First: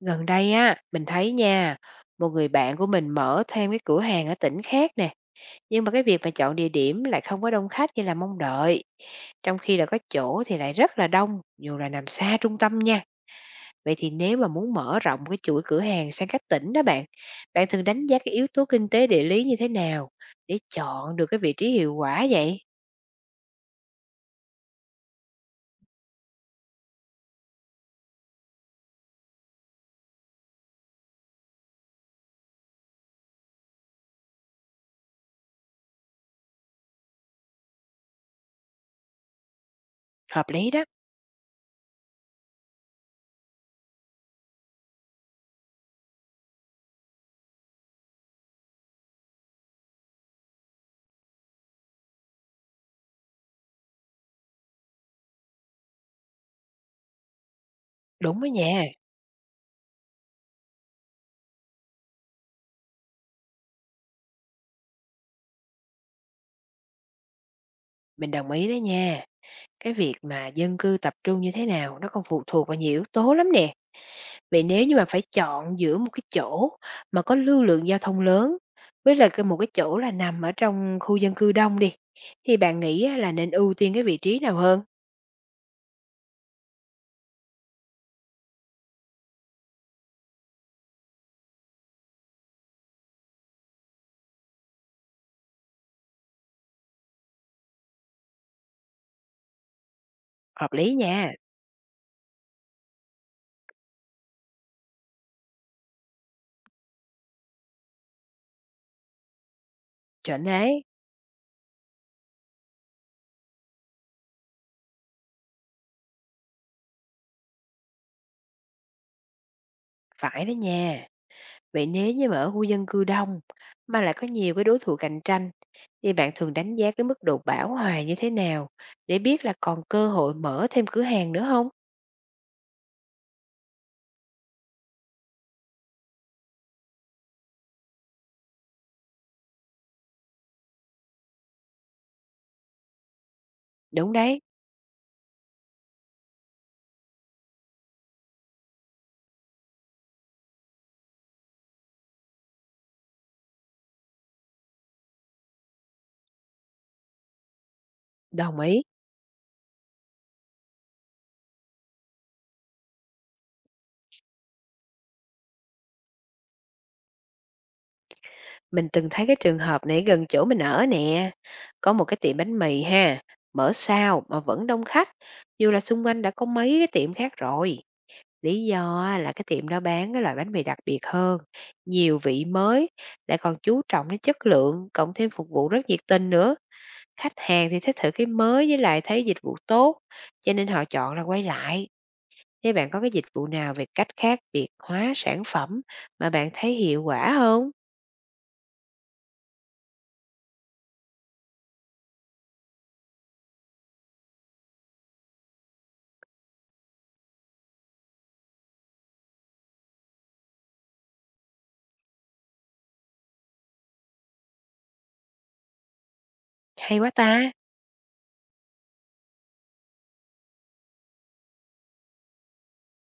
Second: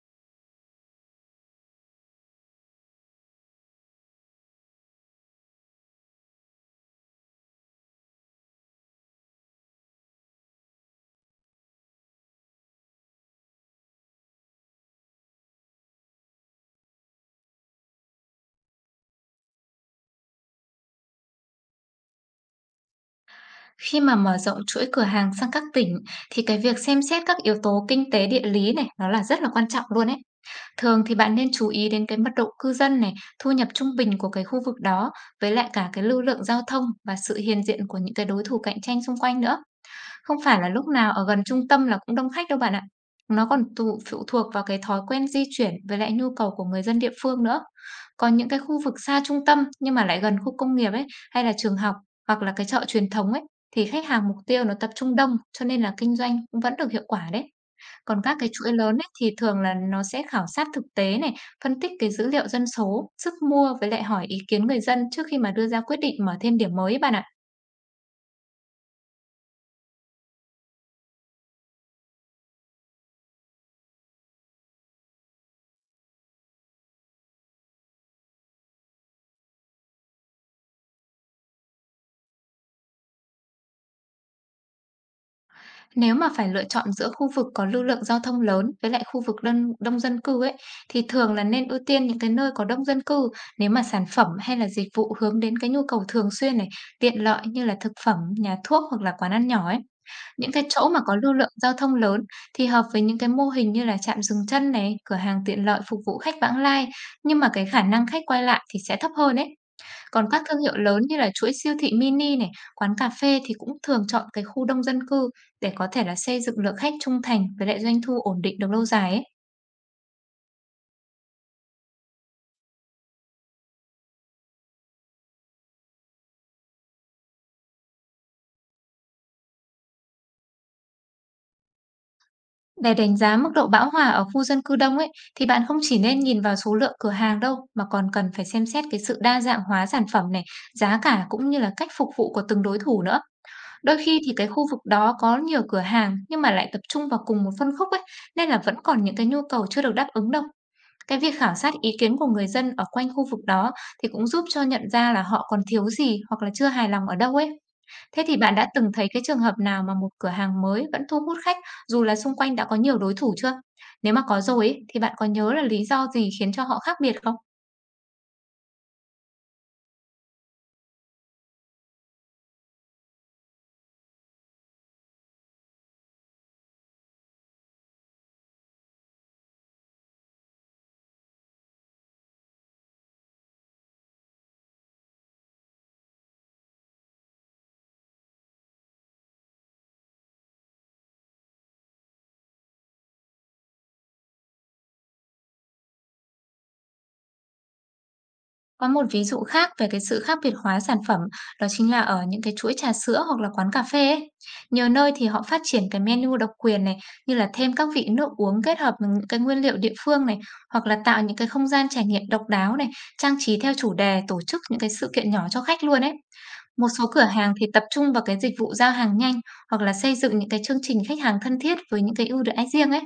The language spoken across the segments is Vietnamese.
Gần đây á, mình thấy nha, một người bạn của mình mở thêm cái cửa hàng ở tỉnh khác nè, nhưng mà cái việc mà chọn địa điểm lại không có đông khách như là mong đợi. Trong khi là có chỗ thì lại rất là đông, dù là nằm xa trung tâm nha. Vậy thì nếu mà muốn mở rộng cái chuỗi cửa hàng sang các tỉnh đó bạn, bạn thường đánh giá cái yếu tố kinh tế địa lý như thế nào để chọn được cái vị trí hiệu quả vậy? Khi mà mở rộng chuỗi cửa hàng sang các tỉnh thì cái việc xem xét các yếu tố kinh tế địa lý này nó là rất là quan trọng luôn ấy. Thường thì bạn nên chú ý đến cái mật độ cư dân này, thu nhập trung bình của cái khu vực đó, với lại cả cái lưu lượng giao thông và sự hiện diện của những cái đối thủ cạnh tranh xung quanh nữa. Không Hợp phải là lý đó, lúc nào ở gần trung tâm là cũng đông khách đâu bạn ạ. Nó còn tụ phụ thuộc vào cái thói quen di chuyển với lại nhu cầu của người dân địa phương nữa. Còn những cái khu vực xa trung tâm nhưng mà lại gần khu công nghiệp ấy, hay là trường học, hoặc là cái chợ truyền thống ấy, thì khách hàng mục tiêu nó tập trung đông, cho nên là kinh doanh cũng vẫn được hiệu quả đấy. Còn các đúng đó cái chuỗi nha, lớn ấy, thì thường là nó sẽ khảo sát thực tế này, phân tích cái dữ liệu dân số, sức mua, với lại hỏi ý kiến người dân trước khi mà đưa ra quyết định mở thêm điểm mới bạn ạ. mình đồng ý đó nha. Cái việc mà dân cư tập trung như thế nào nó còn phụ thuộc vào nhiều yếu tố lắm nè. Vậy nếu như mà phải chọn giữa một cái chỗ mà có lưu lượng giao thông lớn với lại một cái chỗ là nằm ở trong khu dân cư đông đi, thì bạn nghĩ á là nên ưu tiên cái vị trí nào hơn? Nếu mà phải lựa chọn giữa khu vực có lưu lượng giao thông lớn với lại khu vực đơn đông dân cư ấy, thì thường là nên ưu tiên những cái nơi có đông dân cư, nếu mà sản phẩm hay là dịch vụ hướng đến cái nhu cầu thường xuyên này, tiện lợi như là thực phẩm, nhà thuốc hoặc là quán ăn nhỏ ấy. Những cái Hợp chỗ lý mà có lưu nha, lượng giao thông lớn thì hợp với những cái mô hình như là trạm dừng chân này, cửa hàng tiện lợi phục vụ khách vãng lai, nhưng mà cái khả năng khách quay lại thì sẽ thấp hơn ấy. Còn các chuẩn thương hiệu đấy, lớn như là chuỗi siêu thị mini này, quán cà phê thì cũng thường chọn cái khu đông dân cư để có thể là xây dựng lượng khách trung thành với lại doanh thu ổn định được lâu dài ấy. phải đó nha. Vậy nếu như mà ở khu dân cư đông mà lại có nhiều cái đối thủ cạnh tranh, thì bạn thường đánh giá cái mức độ bão hòa như thế nào để biết là còn cơ hội mở thêm cửa hàng nữa không? Để đánh giá mức độ bão hòa ở khu dân cư đông ấy, thì bạn không chỉ nên nhìn vào số lượng cửa hàng đâu, mà còn cần phải xem xét cái sự đa dạng hóa sản phẩm này, giá cả cũng như là cách phục vụ của từng đối thủ nữa. Đôi Đúng khi thì đấy, cái khu vực đó có nhiều cửa hàng nhưng mà lại tập trung vào cùng một phân khúc ấy, nên là vẫn còn những cái nhu cầu chưa được đáp ứng đâu. Cái việc khảo sát ý kiến của người dân ở quanh khu vực đó thì cũng giúp cho nhận ra là họ còn thiếu gì, hoặc là chưa hài lòng ở đâu ấy. Thế thì bạn đồng đã ý. từng thấy cái trường hợp nào mà một cửa hàng mới vẫn thu hút khách dù là xung quanh đã có nhiều đối thủ chưa? Nếu mà có rồi ấy, thì bạn có nhớ là lý do gì khiến cho họ khác biệt không? Mình từng thấy cái trường hợp này gần chỗ mình ở nè. Có một cái tiệm bánh mì ha, mở sao mà vẫn đông khách, dù là xung quanh đã có mấy cái tiệm khác rồi. Lý do á, là cái tiệm đó bán cái loại bánh mì đặc biệt hơn, nhiều vị mới, lại còn chú trọng đến chất lượng, cộng thêm phục vụ rất nhiệt tình nữa. Khách hàng thì thích thử cái mới với lại thấy dịch vụ tốt, cho nên họ chọn là quay lại. Thế bạn có cái dịch vụ nào về cách khác biệt hóa sản phẩm mà bạn thấy hiệu quả không? Có một ví dụ khác về cái sự khác biệt hóa sản phẩm, đó chính là ở những cái chuỗi trà sữa hoặc là quán cà phê ấy. Nhiều nơi thì họ phát triển cái menu độc quyền này, như là thêm các vị nước uống kết hợp với những cái nguyên liệu địa phương này, hoặc là tạo những cái không gian trải nghiệm độc đáo này, trang trí theo chủ đề, tổ chức những cái sự kiện nhỏ cho khách luôn ấy. Một Hay số quá cửa ta, hàng thì tập trung vào cái dịch vụ giao hàng nhanh, hoặc là xây dựng những cái chương trình khách hàng thân thiết với những cái ưu đãi riêng ấy.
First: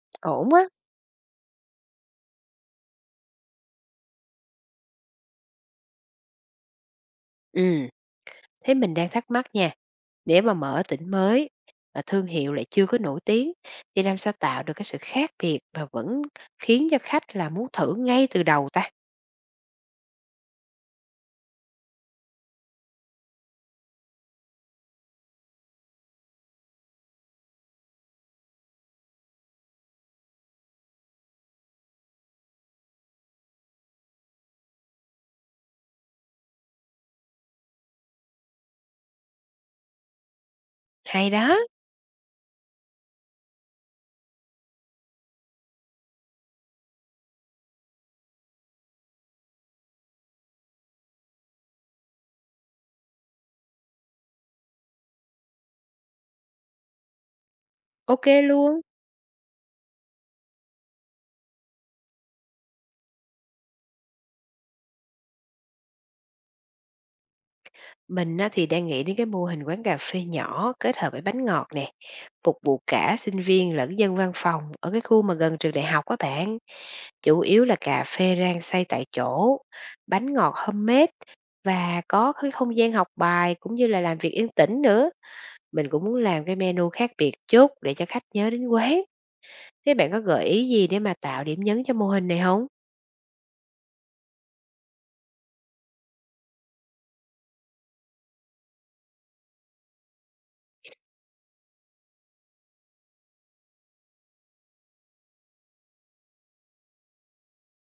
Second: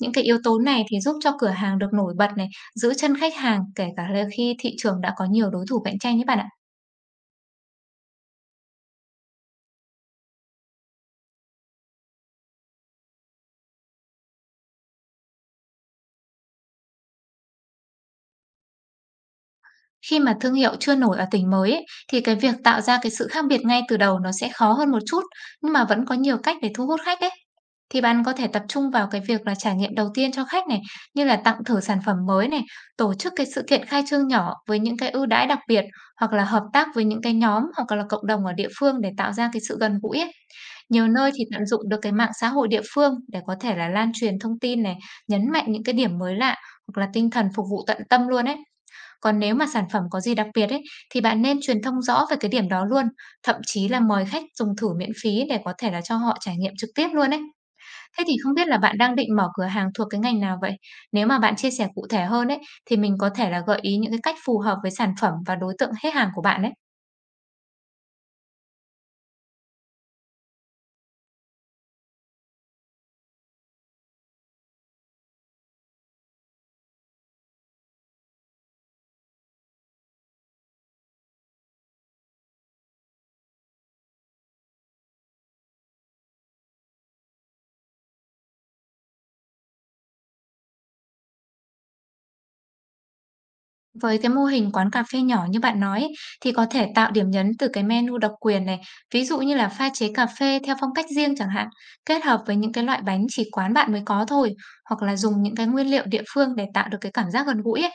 Những cái yếu ổn tố á. này thì giúp cho cửa hàng được nổi bật này, giữ chân khách hàng kể cả là khi thị trường đã có nhiều đối thủ cạnh tranh ấy bạn ạ. Ừ, thế mình đang thắc mắc nha, nếu mà mở tỉnh mới mà thương hiệu lại chưa có nổi tiếng thì làm sao tạo được cái sự khác biệt mà vẫn khiến cho khách là muốn thử ngay từ đầu ta? Khi mà thương hiệu chưa nổi ở tỉnh mới ấy, thì cái việc tạo ra cái sự khác biệt ngay từ đầu nó sẽ khó hơn một chút, nhưng mà vẫn có nhiều cách để thu hút khách ấy. Thì bạn có thể tập trung vào cái việc là trải nghiệm đầu tiên cho khách này, như là tặng thử sản phẩm mới này, tổ chức cái sự kiện khai trương nhỏ với những cái ưu đãi đặc biệt, hoặc là hợp tác với những cái nhóm hoặc là cộng đồng ở địa phương để tạo ra cái sự gần gũi ấy. Nhiều nơi Hay thì đó, tận dụng được cái mạng xã hội địa phương để có thể là lan truyền thông tin này, nhấn mạnh những cái điểm mới lạ hoặc là tinh thần phục vụ tận tâm luôn ấy. Còn nếu mà sản phẩm có gì đặc biệt ấy, thì bạn nên truyền thông rõ về cái điểm đó luôn, thậm chí là mời khách dùng thử miễn phí để có thể là cho họ trải nghiệm trực tiếp luôn ấy. Thế ok thì không biết là luôn. bạn đang định mở cửa hàng thuộc cái ngành nào vậy? Nếu mà bạn chia sẻ cụ thể hơn ấy, thì mình có thể là gợi ý những cái cách phù hợp với sản phẩm và đối tượng khách hàng của bạn đấy. Mình á, thì đang nghĩ đến cái mô hình quán cà phê nhỏ kết hợp với bánh ngọt nè, phục vụ cả sinh viên lẫn dân văn phòng ở cái khu mà gần trường đại học các bạn. Chủ yếu là cà phê rang xay tại chỗ, bánh ngọt homemade và có cái không gian học bài cũng như là làm việc yên tĩnh nữa. Mình cũng muốn làm cái menu khác biệt chút để cho khách nhớ đến quán. Thế bạn có gợi ý gì để mà tạo điểm nhấn cho mô hình này không? Với cái mô hình quán cà phê nhỏ như bạn nói ấy, thì có thể tạo điểm nhấn từ cái menu độc quyền này, ví dụ như là pha chế cà phê theo phong cách riêng chẳng hạn, kết hợp với những cái loại bánh chỉ quán bạn mới có thôi, hoặc là dùng những cái nguyên liệu địa phương để tạo được cái cảm giác gần gũi ấy.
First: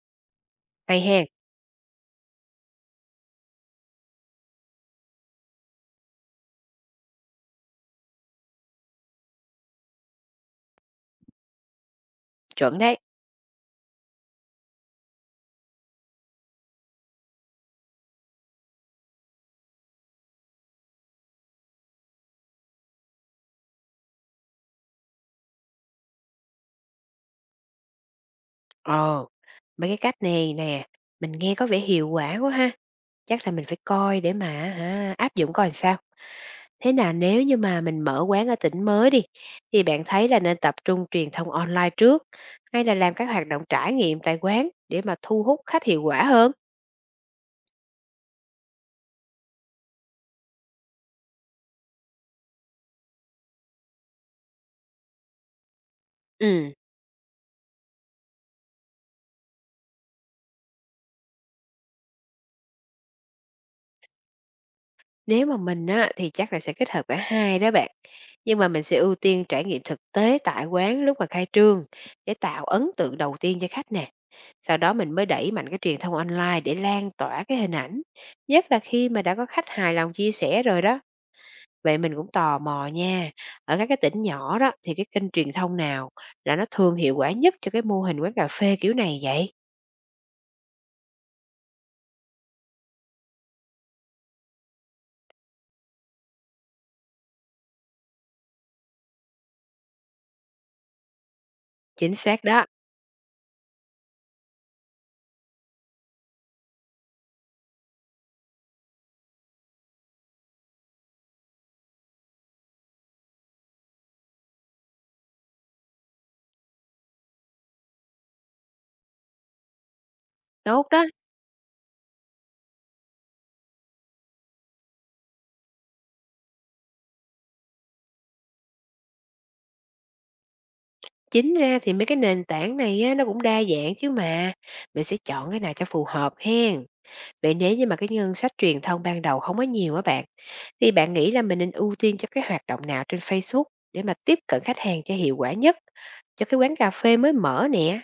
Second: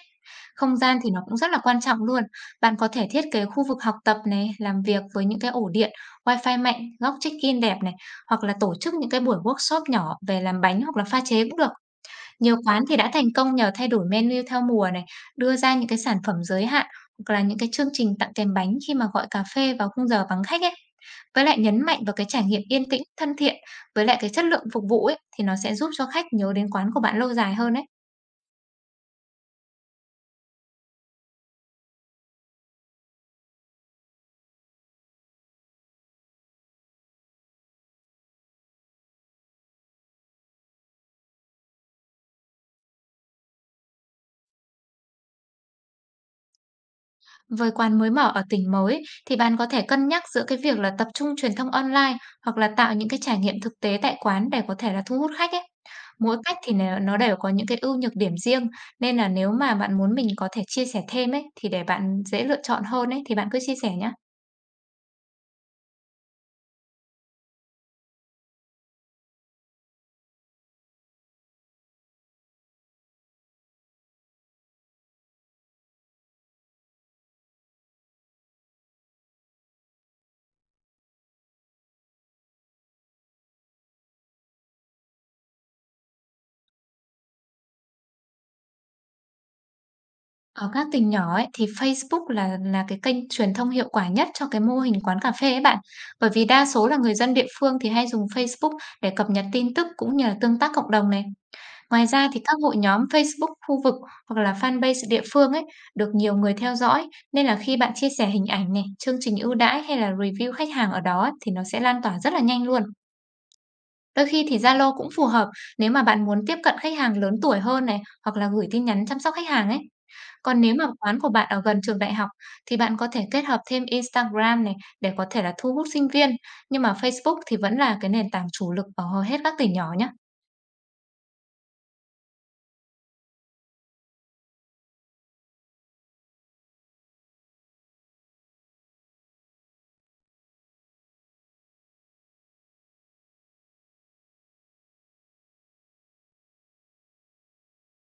Không gian Hay thì nó hen, cũng rất là quan trọng luôn. Bạn có thể thiết kế khu vực học tập này, làm việc với những cái ổ điện, wifi mạnh, góc check-in đẹp này, hoặc là tổ chức những cái buổi workshop nhỏ về làm bánh hoặc là pha chế cũng được. Nhiều chuẩn quán thì đấy. đã thành công nhờ thay đổi menu theo mùa này, đưa ra những cái sản phẩm giới hạn, hoặc là những cái chương trình tặng kèm bánh khi mà gọi cà phê vào khung giờ vắng khách ấy. Với lại nhấn mạnh vào cái trải nghiệm yên tĩnh, thân thiện với lại cái chất lượng phục vụ ấy, thì nó sẽ giúp cho khách nhớ đến quán của bạn lâu dài hơn ấy. Ồ, mấy cái cách này nè, mình nghe có vẻ hiệu quả quá ha. Chắc là mình phải coi để mà áp dụng coi làm sao. Thế là nếu như mà mình mở quán ở tỉnh mới đi, thì bạn thấy là nên tập trung truyền thông online trước, hay là làm các hoạt động trải nghiệm tại quán để mà thu hút khách hiệu quả hơn? Với quán mới mở ở tỉnh mới thì bạn có thể cân nhắc giữa cái việc là tập trung truyền thông online, hoặc là tạo những cái trải nghiệm thực tế tại quán để có thể là thu hút khách ấy. Mỗi cách Ừ. thì nó đều có những cái ưu nhược điểm riêng, nên là nếu mà bạn muốn mình có thể chia sẻ thêm ấy, thì để bạn dễ lựa chọn hơn ấy thì bạn cứ chia sẻ nhé. Nếu mà mình á, thì chắc là sẽ kết hợp cả hai đó bạn. Nhưng mà mình sẽ ưu tiên trải nghiệm thực tế tại quán lúc mà khai trương để tạo ấn tượng đầu tiên cho khách nè. Sau đó mình mới đẩy mạnh cái truyền thông online để lan tỏa cái hình ảnh. Nhất là khi mà đã có khách hài lòng chia sẻ rồi đó. Vậy mình cũng tò mò nha. Ở các cái tỉnh nhỏ đó thì cái kênh truyền thông nào là nó thường hiệu quả nhất cho cái mô hình quán cà phê kiểu này vậy? Ở các tỉnh nhỏ ấy thì Facebook là cái kênh truyền thông hiệu quả nhất cho cái mô hình quán cà phê ấy bạn. Bởi vì đa số là người dân địa phương thì hay dùng Facebook để cập nhật tin tức cũng như là tương tác cộng đồng này. Ngoài Chính ra thì xác các đó. hội nhóm Facebook khu vực hoặc là fanpage địa phương ấy được nhiều người theo dõi, nên là khi bạn chia sẻ hình ảnh này, chương trình ưu đãi hay là review khách hàng ở đó ấy, thì nó sẽ lan tỏa rất là nhanh luôn. Đôi khi thì Zalo cũng phù hợp nếu mà bạn muốn tiếp cận khách hàng lớn tuổi hơn này, hoặc là gửi tin nhắn chăm sóc khách hàng ấy. Còn nếu mà Tốt đó. quán của bạn ở gần trường đại học thì bạn có thể kết hợp thêm Instagram này để có thể là thu hút sinh viên. Nhưng mà Facebook thì vẫn là cái nền tảng chủ lực ở hầu hết các tỉnh nhỏ nhé. Chính ra thì mấy cái nền tảng này á, nó cũng đa dạng chứ mà. Mình sẽ chọn cái nào cho phù hợp hen. Vậy nếu như mà cái ngân sách truyền thông ban đầu không có nhiều á bạn, thì bạn nghĩ là mình nên ưu tiên cho cái hoạt động nào trên Facebook để mà tiếp cận khách hàng cho hiệu quả nhất? Cho cái quán cà phê mới mở nè,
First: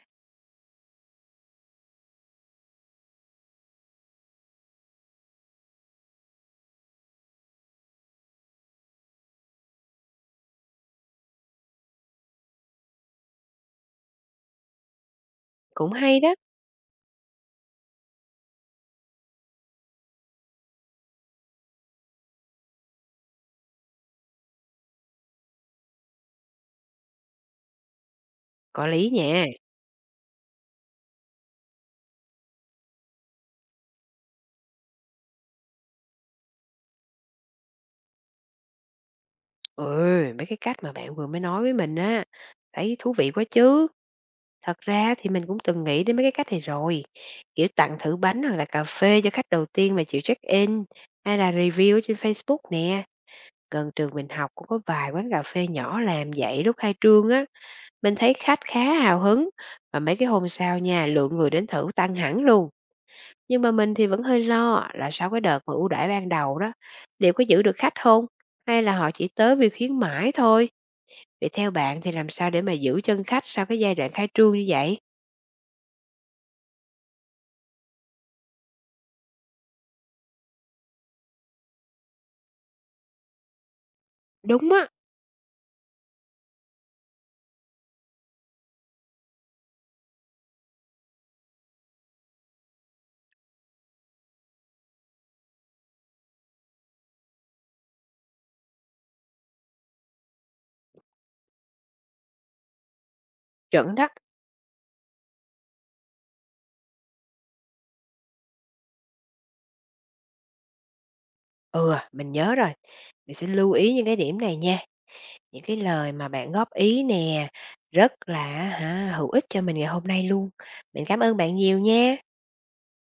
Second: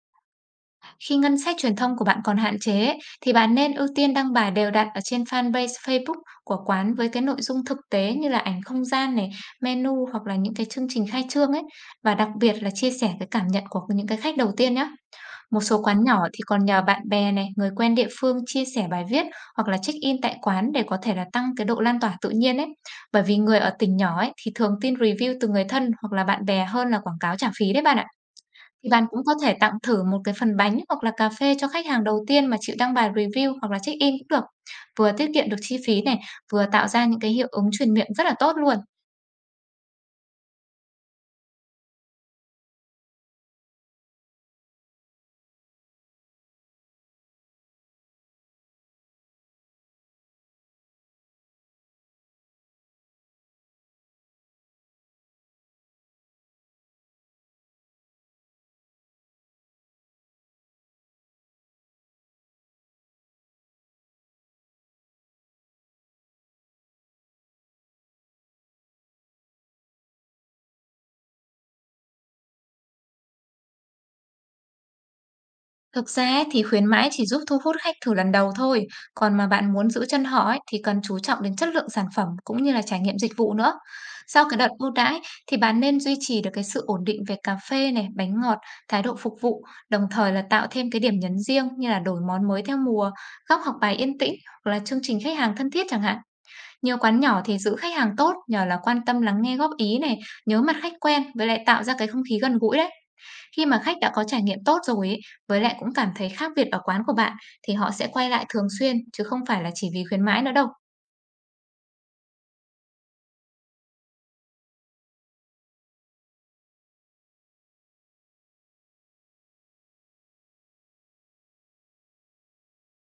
Khi ngân sách truyền thông của bạn còn hạn chế ấy, thì bạn nên ưu tiên đăng bài đều đặn ở trên fanpage Facebook của quán với cái nội dung thực tế như là ảnh không gian này, menu hoặc là những cái chương trình khai trương ấy, và đặc biệt là chia sẻ cái cảm nhận của những cái khách đầu tiên nhé. Một số cũng quán nhỏ hay đó. thì còn nhờ bạn bè này, người quen địa phương chia sẻ bài viết hoặc là check in tại quán để có thể là tăng cái độ lan tỏa tự nhiên ấy. Bởi vì người ở tỉnh nhỏ ấy thì thường tin review từ người thân hoặc là bạn bè hơn là quảng cáo trả phí đấy bạn ạ. Có Thì bạn lý cũng có nha. thể tặng thử một cái phần bánh hoặc là cà phê cho khách hàng đầu tiên mà chịu đăng bài review hoặc là check-in cũng được. Vừa tiết kiệm được chi phí này, vừa tạo ra những cái hiệu ứng truyền miệng rất là tốt luôn. Ừ, mấy cái cách mà bạn vừa mới nói với mình á, thấy thú vị quá chứ. Thật ra thì mình cũng từng nghĩ đến mấy cái cách này rồi, kiểu tặng thử bánh hoặc là cà phê cho khách đầu tiên mà chịu check-in, hay là review ở trên Facebook nè. Gần trường mình học cũng có vài quán cà phê nhỏ làm vậy lúc khai trương á, mình thấy khách khá hào hứng. Và mấy cái hôm sau nha, lượng người đến thử tăng hẳn luôn. Nhưng mà mình thì vẫn hơi lo là sau cái đợt mà ưu đãi ban đầu đó, liệu có giữ được khách không? Hay là họ chỉ tới vì khuyến mãi thôi? Vậy theo bạn thì làm sao để mà giữ chân khách sau cái giai đoạn khai trương như vậy? Thực ra ấy, thì khuyến mãi chỉ giúp thu hút khách thử lần đầu thôi, còn mà bạn muốn giữ chân họ ấy, thì cần chú trọng đến chất lượng sản phẩm cũng như là trải nghiệm dịch vụ nữa. Sau cái đợt Đúng á. ưu đãi thì bạn nên duy trì được cái sự ổn định về cà phê này, bánh ngọt, thái độ phục vụ, đồng thời là tạo thêm cái điểm nhấn riêng như là đổi món mới theo mùa, góc học bài yên tĩnh, hoặc là chương trình khách hàng thân thiết chẳng hạn. Nhiều quán nhỏ thì giữ khách hàng tốt nhờ là quan tâm lắng nghe góp ý này, nhớ mặt khách quen với lại tạo ra cái không khí gần gũi đấy. Khi mà Chuẩn khách đó. đã có trải nghiệm tốt rồi ấy, với lại cũng cảm thấy khác biệt ở quán của bạn, thì họ sẽ quay lại thường xuyên chứ không phải là chỉ vì khuyến mãi nữa đâu. Ừ, mình nhớ rồi. Mình sẽ lưu ý những cái điểm này nha. Những cái lời mà bạn góp ý nè, rất là hữu ích cho mình ngày hôm nay luôn. Mình cảm ơn bạn nhiều nha.